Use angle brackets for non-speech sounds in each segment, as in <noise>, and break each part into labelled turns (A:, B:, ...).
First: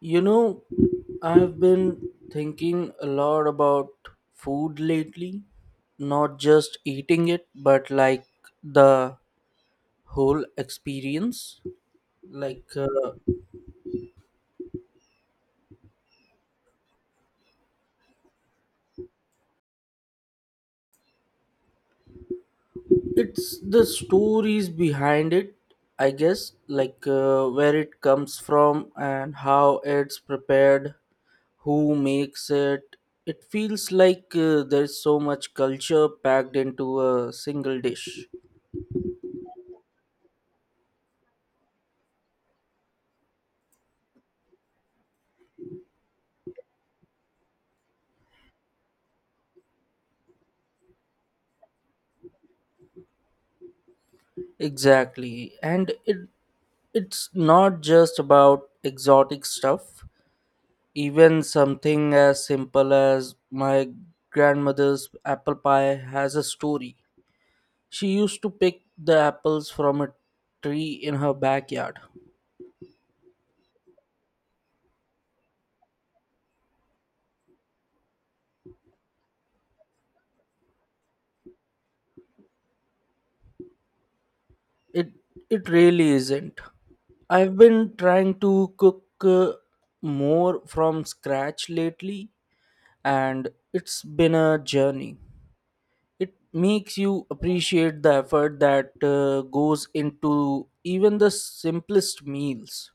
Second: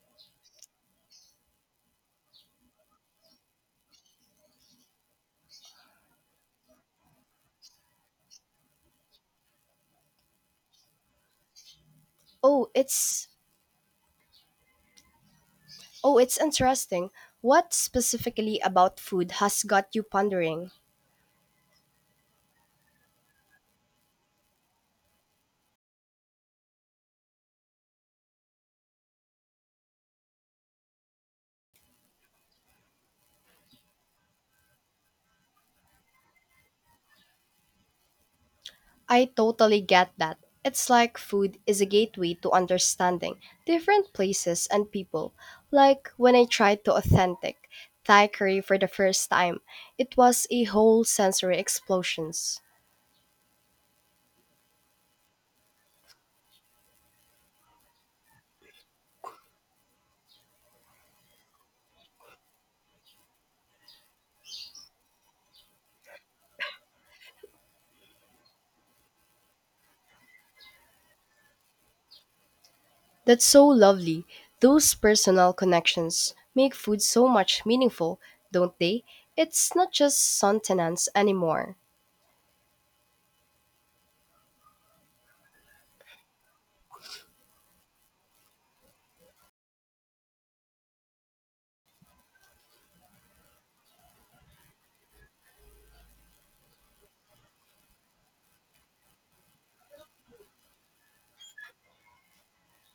A: You know, I've been thinking a lot about food lately, not just eating it, but like the whole experience. Like,
B: Oh,
A: uh,
B: it's oh, it's interesting. What specifically about food has got you pondering?
A: it's the stories behind it, I guess, where it comes from and how it's prepared, who makes it. It feels like there's so much culture packed into a single dish.
B: I totally get that. It's like food is a gateway to understanding different places and people. Like when I tried to authentic Thai curry for the first time, it was a whole sensory explosions.
A: Exactly. And it It's not just about exotic stuff, even something as simple as my grandmother's apple pie has a story. She used to pick the apples from a tree in her backyard.
B: That's so lovely. Those personal connections make food so much meaningful, don't they? It's not just sustenance anymore.
A: It it really isn't. I've been trying to cook more from scratch lately, and it's been a journey. It makes you appreciate the effort that goes into even the simplest meals.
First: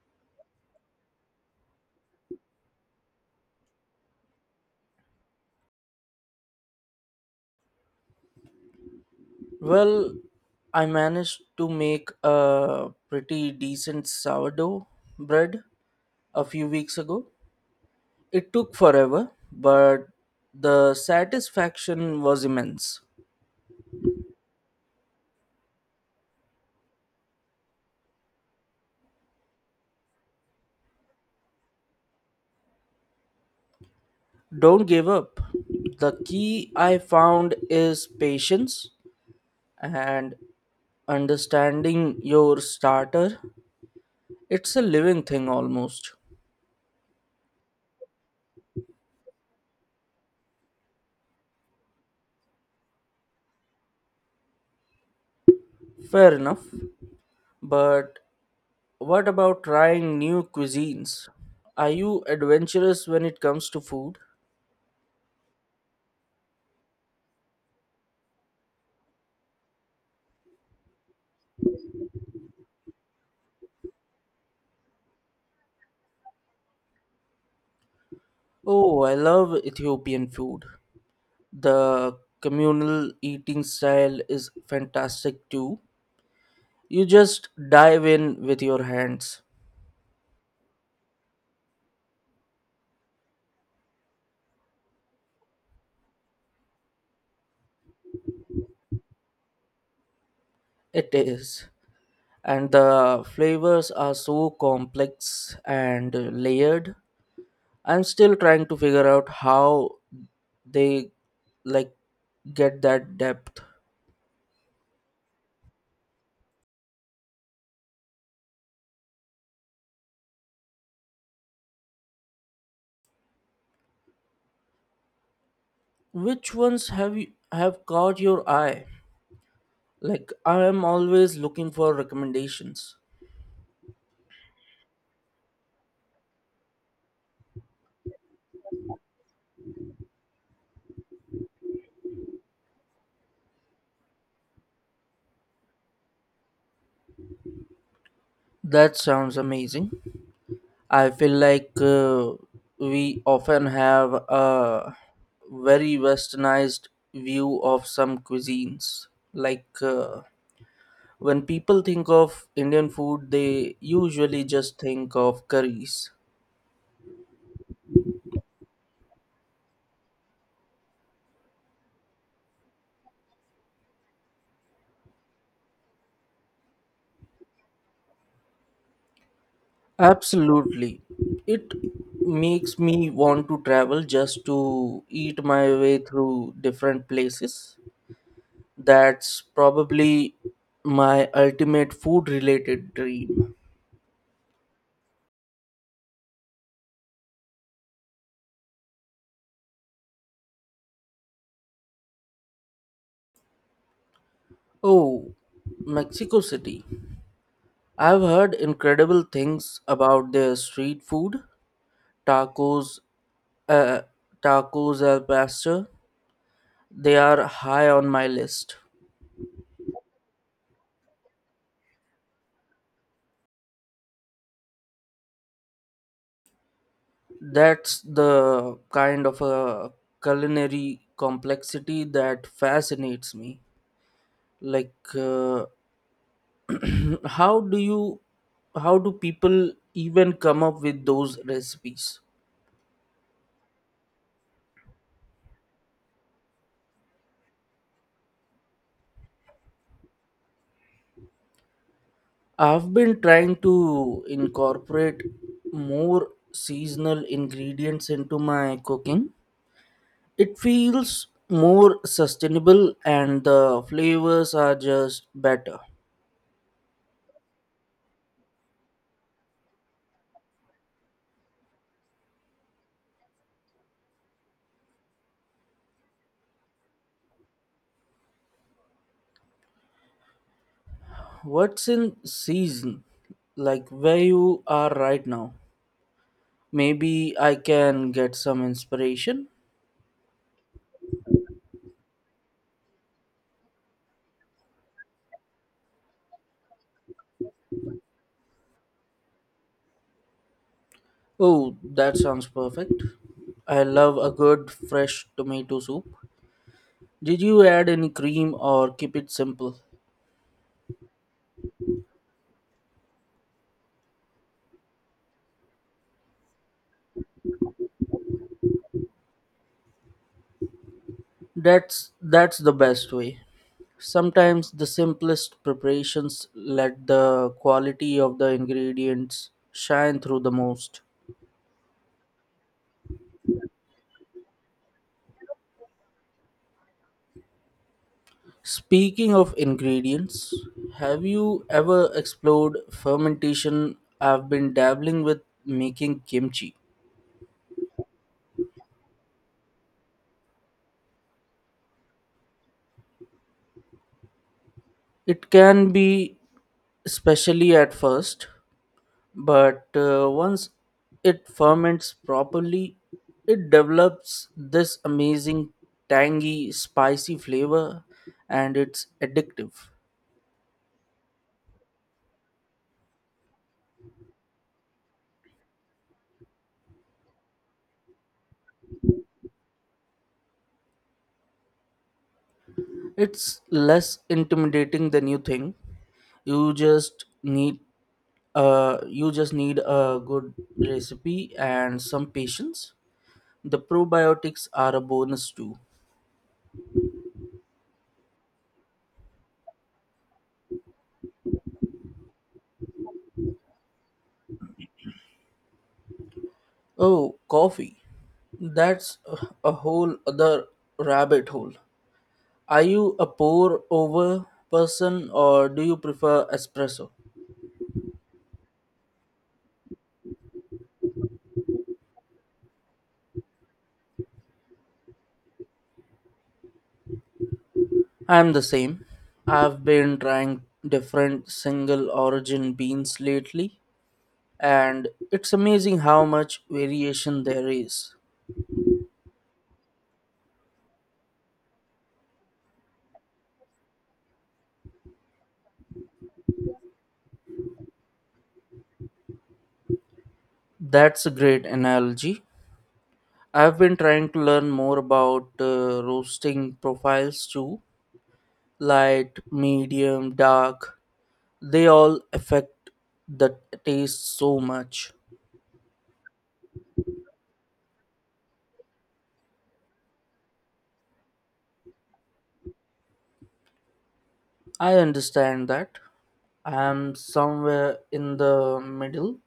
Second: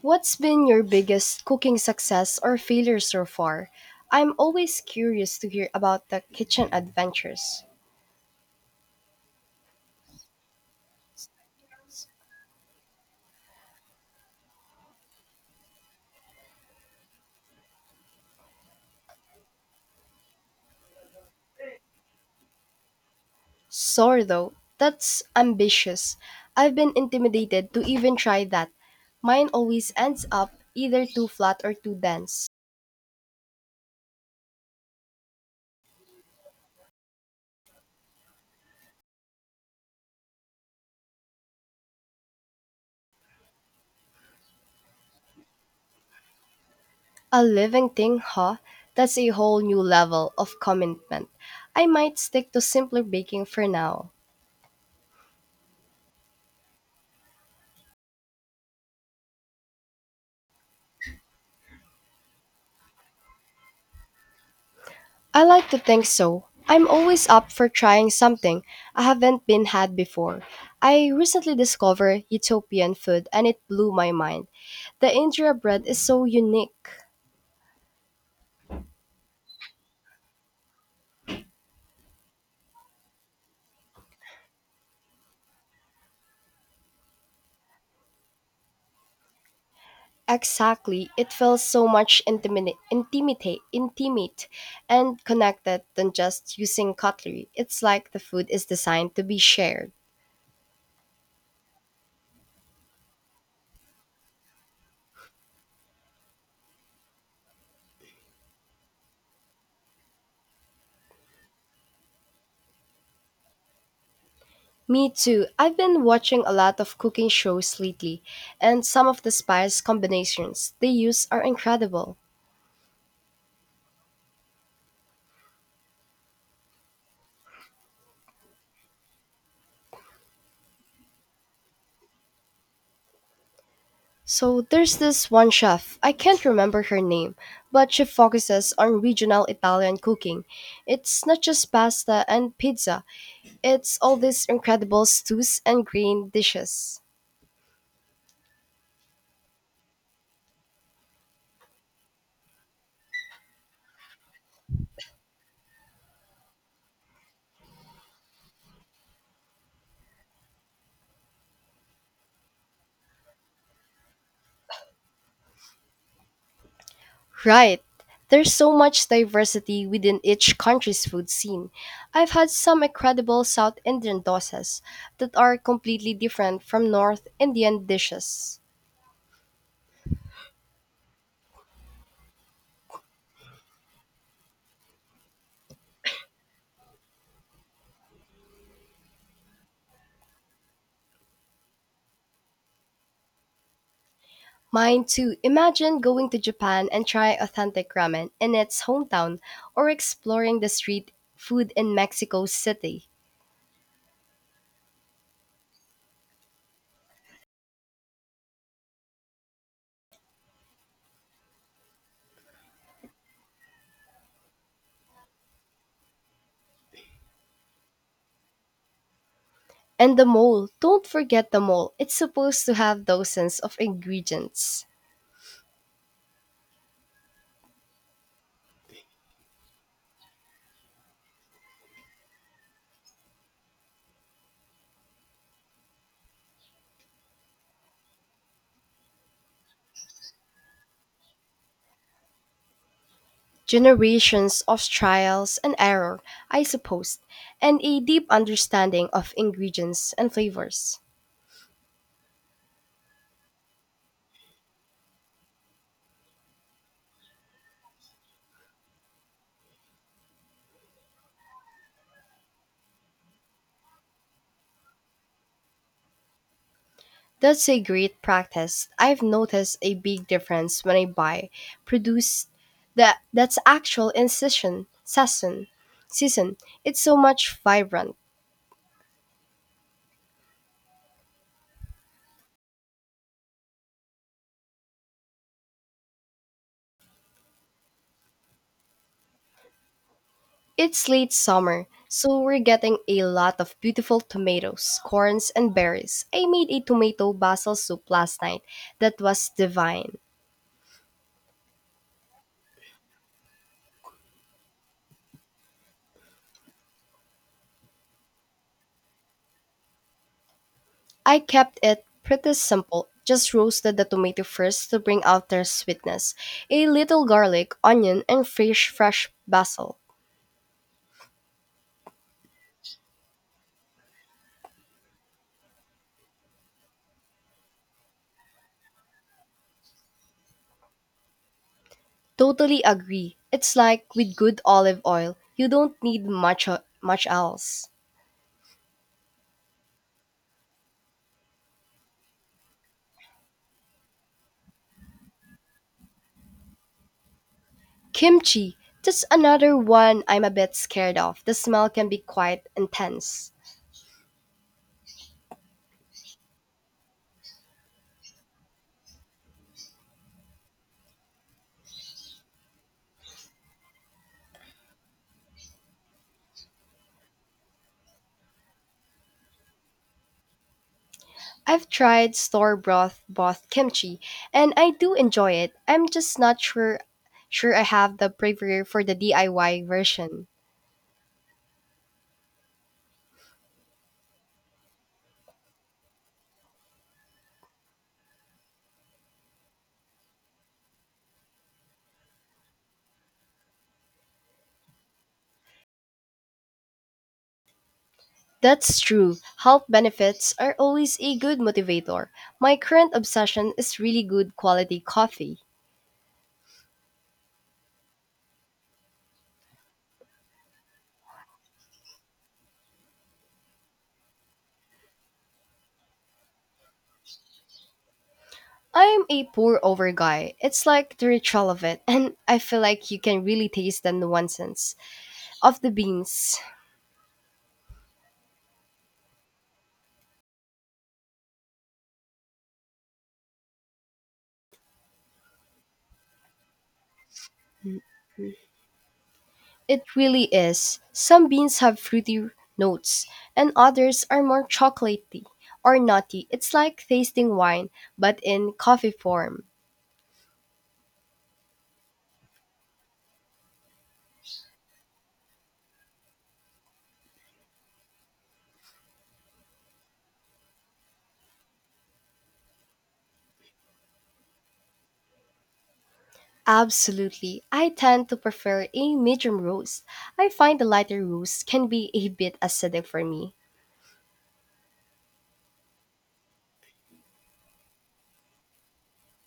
B: What's been your biggest cooking success or failure so far? I'm always curious to hear about the kitchen adventures.
A: Well, I managed to make a pretty decent sourdough bread a few weeks ago. It took forever, but the satisfaction was immense.
B: Sorry though, that's ambitious. I've been intimidated to even try that. Mine always ends up either too flat or too dense.
A: Don't give up. The key I found is patience and understanding your starter. It's a living thing almost.
B: A living thing, huh? That's a whole new level of commitment. I might stick to simpler baking for now.
A: Fair enough. But what about trying new cuisines? Are you adventurous when it comes to food?
B: I like to think so. I'm always up for trying something I haven't been had before. I recently discovered Ethiopian food and it blew my mind. The injera bread is so unique.
A: Oh, I love Ethiopian food. The communal eating style is fantastic too. You just dive in with your hands.
B: Exactly, it feels so much intimate and connected than just using cutlery. It's like the food is designed to be shared.
A: It is. And the flavors are so complex and layered. I'm still trying to figure out how they like get that depth.
B: Me too. I've been watching a lot of cooking shows lately, and some of the spice combinations they use are incredible.
A: Which ones have you have caught your eye? Like I am always looking for recommendations.
B: So there's this one chef, I can't remember her name, but she focuses on regional Italian cooking. It's not just pasta and pizza, it's all these incredible stews and green dishes.
A: That sounds amazing. I feel like we often have a very westernized view of some cuisines. Like uh, when people think of Indian food, they usually just think of curries.
B: Right. There's so much diversity within each country's food scene. I've had some incredible South Indian dosas that are completely different from North Indian dishes.
A: Absolutely. It makes me want to travel just to eat my way through different places. That's probably my ultimate food related dream.
B: Mine too. Imagine going to Japan and try authentic ramen in its hometown or exploring the street food in Mexico City.
A: Oh, Mexico City. I've heard incredible things about their street food, tacos, uh, tacos al pastor. They are high on my list.
B: And the mole. Don't forget the mole. It's supposed to have dozens of ingredients.
A: That's the kind of a culinary complexity that fascinates me. Like, uh, <clears throat> how do you, how do people even come up with those recipes?
B: Generations of trials and error, I suppose, and a deep understanding of ingredients and flavors.
A: I've been trying to incorporate more seasonal ingredients into my cooking. It feels more sustainable and the flavors are just better.
B: That's a great practice. I've noticed a big difference when I buy produce that's actual in season. It's so much vibrant.
A: What's in season? Like where you are right now? Maybe I can get some inspiration.
B: It's late summer, so we're getting a lot of beautiful tomatoes, corns, and berries. I made a tomato basil soup last night that was divine.
A: Oh, that sounds perfect. I love a good fresh tomato soup. Did you add any cream or keep it simple?
B: I kept it pretty simple. Just roasted the tomato first to bring out their sweetness, a little garlic, onion, and fresh basil.
A: That's the best way. Sometimes the simplest preparations let the quality of the ingredients shine through the most.
B: Totally agree. It's like with good olive oil, you don't need much else.
A: Speaking of ingredients, have you ever explored fermentation? I've been dabbling with making kimchi.
B: Kimchi, that's another one I'm a bit scared of. The smell can be quite intense.
A: It can be, especially at first, but once it ferments properly, it develops this amazing tangy, spicy flavor, and it's addictive.
B: I've tried store broth kimchi and I do enjoy it. I'm just not sure I have the bravery for the DIY version.
A: It's less intimidating than you think. You just need you just need a good recipe and some patience. The probiotics are a bonus too.
B: That's true. Health benefits are always a good motivator. My current obsession is really good quality coffee.
A: Oh, coffee. That's a whole other rabbit hole. Are you a pour over person or do you prefer espresso?
B: I'm a pour over guy. It's like the ritual of it, and I feel like you can really taste the nuances of the beans.
A: I'm the same. I've been trying different single origin beans lately, and it's amazing how much variation there is.
B: It really is. Some beans have fruity notes, and others are more chocolatey or nutty. It's like tasting wine, but in coffee form.
A: That's a great analogy. I've been trying to learn more about roasting profiles too: light, medium, dark. They all affect the taste so much.
B: Absolutely. I tend to prefer a medium roast. I find the lighter roast can be a bit acidic for me.
A: I understand that. I'm somewhere in the middle.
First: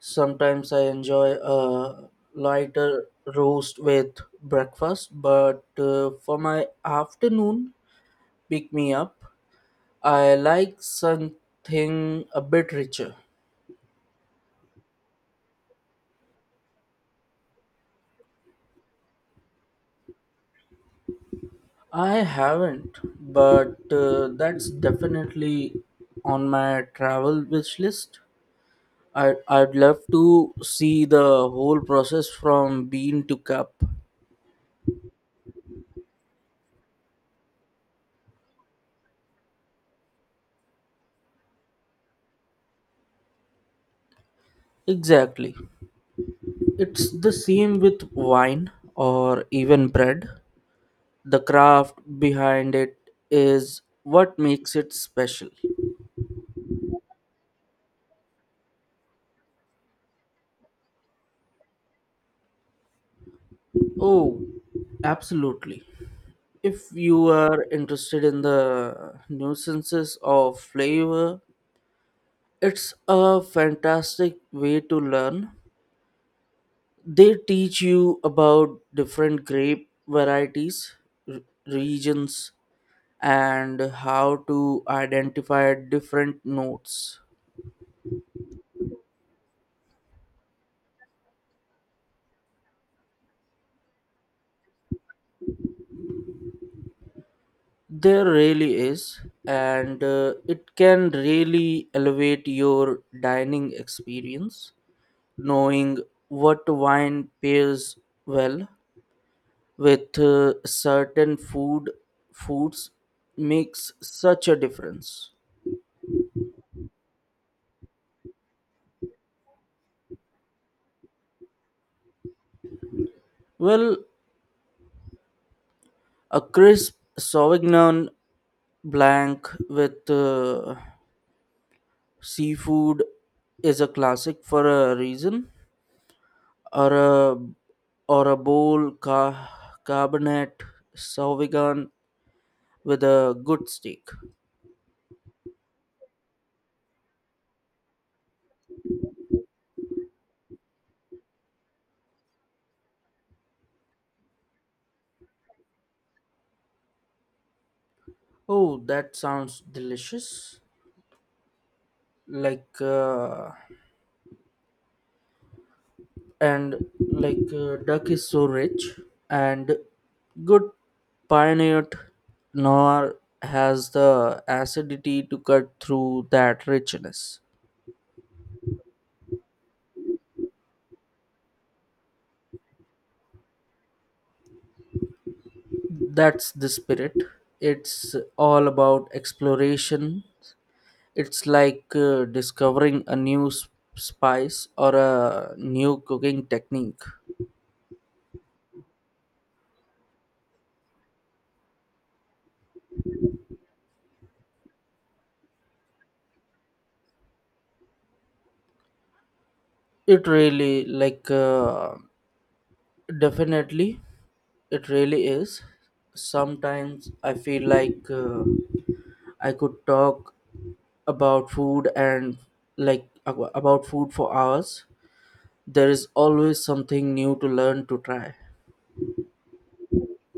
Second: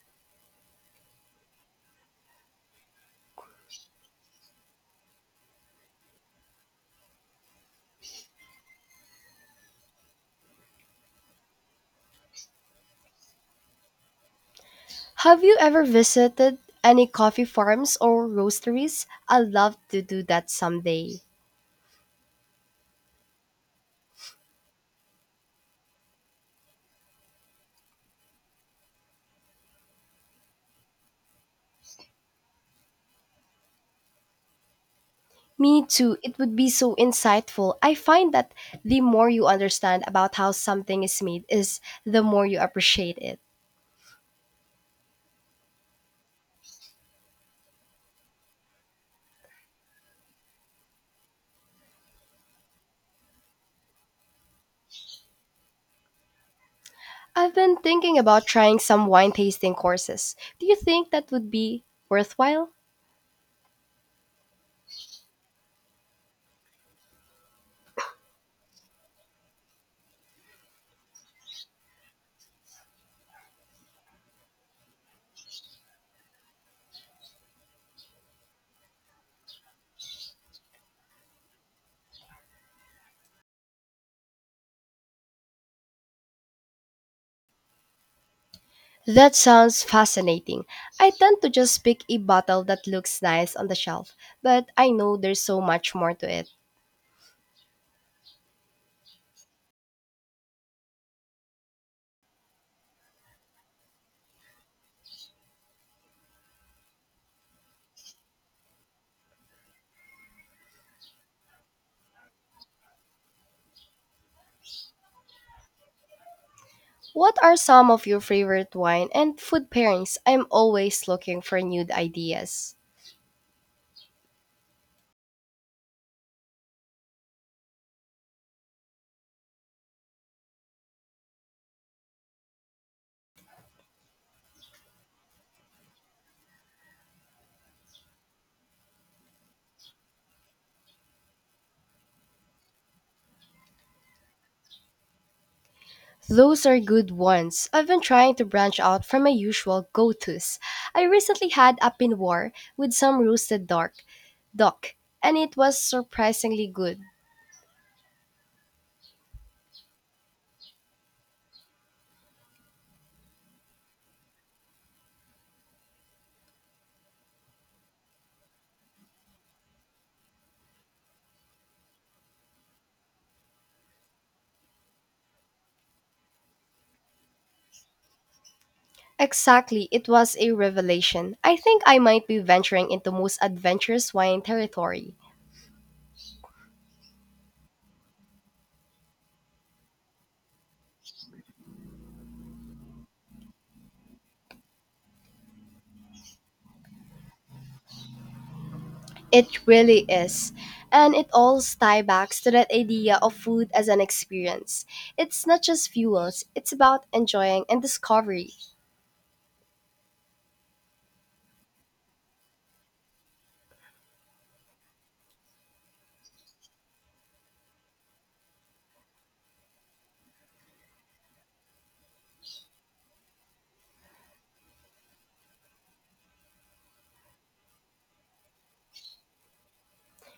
A: Sometimes I enjoy a lighter roast with breakfast, but for my afternoon pick me up, I like something a bit richer.
B: Have you ever visited any coffee farms or roasteries? I'd love to do that someday.
A: I haven't, but that's definitely on my travel wish list. I'd love to see the whole process from bean to cup.
B: Me too. It would be so insightful. I find that the more you understand about how something is made is the more you appreciate it.
A: Exactly. It's the same with wine or even bread. The craft behind it is what makes it special.
B: I've been thinking about trying some wine tasting courses. Do you think that would be worthwhile?
A: Oh, absolutely. If you are interested in the nuances of flavor, it's a fantastic way to learn. They teach you about different grape varieties, r- regions, and how to identify different notes.
B: That sounds fascinating. I tend to just pick a bottle that looks nice on the shelf, but I know there's so much more to it.
A: There really is, and it can really elevate your dining experience. Knowing what wine pairs well with certain foods makes such a difference.
B: What are some of your favorite wine and food pairings? I'm always looking for new ideas.
A: Well, a crisp sauvignon blanc with seafood is a classic for a reason, or a cabernet sauvignon with a good steak.
B: Those are good ones. I've been trying to branch out from my usual go tos. I recently had a pinoir with some roasted dark duck, and it was surprisingly good.
A: Oh, that sounds delicious! Like. And like Duck is so rich, and good pioneered noir has the acidity to cut through that richness.
B: Exactly, it was a revelation. I think I might be venturing into most adventurous wine territory.
A: That's the spirit. It's all about exploration. It's like discovering a new spice or a new cooking technique.
B: It really is. And it all ties back to that idea of food as an experience. It's not just fuels, it's about enjoying and discovery.
A: It really like Definitely, it really is. Sometimes I feel like I could talk about food and like ab- about food for hours. There is always something new to learn to try.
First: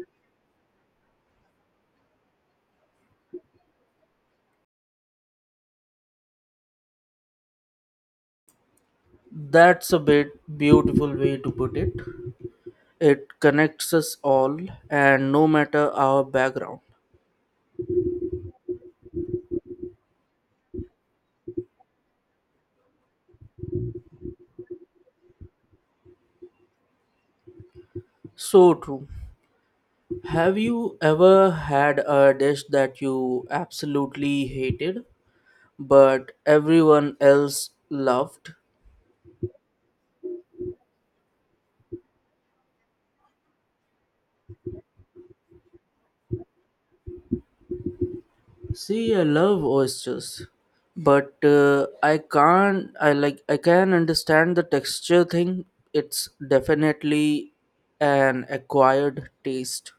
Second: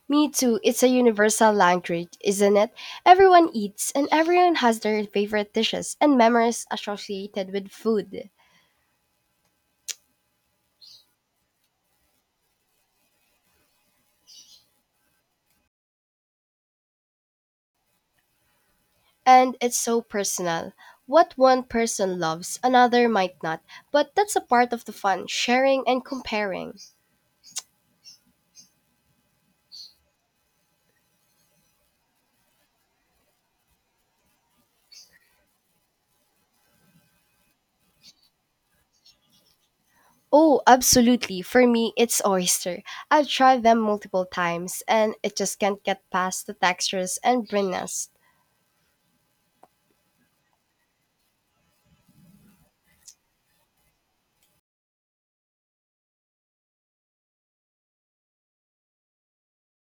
B: Me too, it's a universal language, isn't it? Everyone eats and everyone has their favorite dishes and memories associated with food.
A: That's a bit beautiful way to put it. It connects us all, and no matter our background.
B: And it's so personal. What one person loves, another might not, but that's a part of the fun, sharing and comparing.
A: So true. Have you ever had a dish that you absolutely hated, but everyone else laughed?
B: Oh, absolutely. For me, it's oyster. I've tried them multiple times and it just can't get past the textures and brininess.
A: See, I love oysters, but I can't. I like. I can understand the texture thing. It's definitely an acquired taste.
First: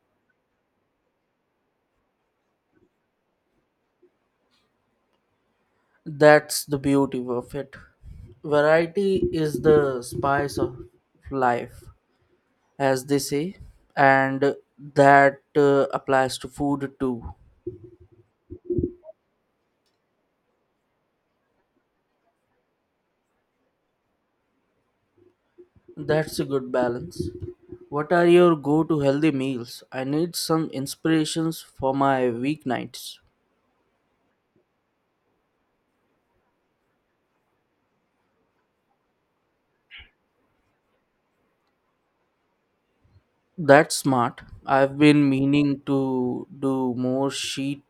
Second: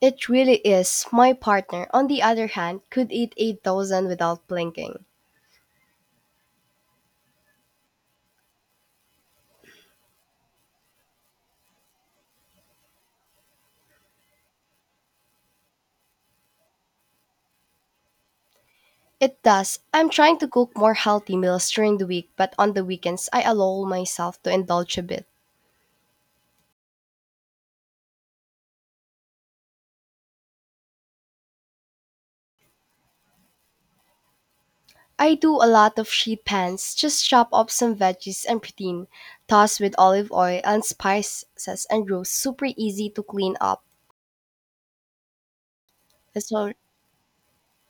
B: It really is. My partner, on the other hand, could eat 8,000 without blinking.
A: That's the beauty of it. Variety is the spice of life, as they say, and that applies to food too.
B: It does. I'm trying to cook more healthy meals during the week, but on the weekends, I allow myself to indulge a bit.
A: That's a good balance. What are your go to healthy meals? I need some inspirations for my weeknights.
B: I do a lot of sheet pans, just chop up some veggies and protein, toss with olive oil and spices, and roast. Super easy to clean up.
A: That's smart. I've been meaning to
B: It's all
A: do more sheet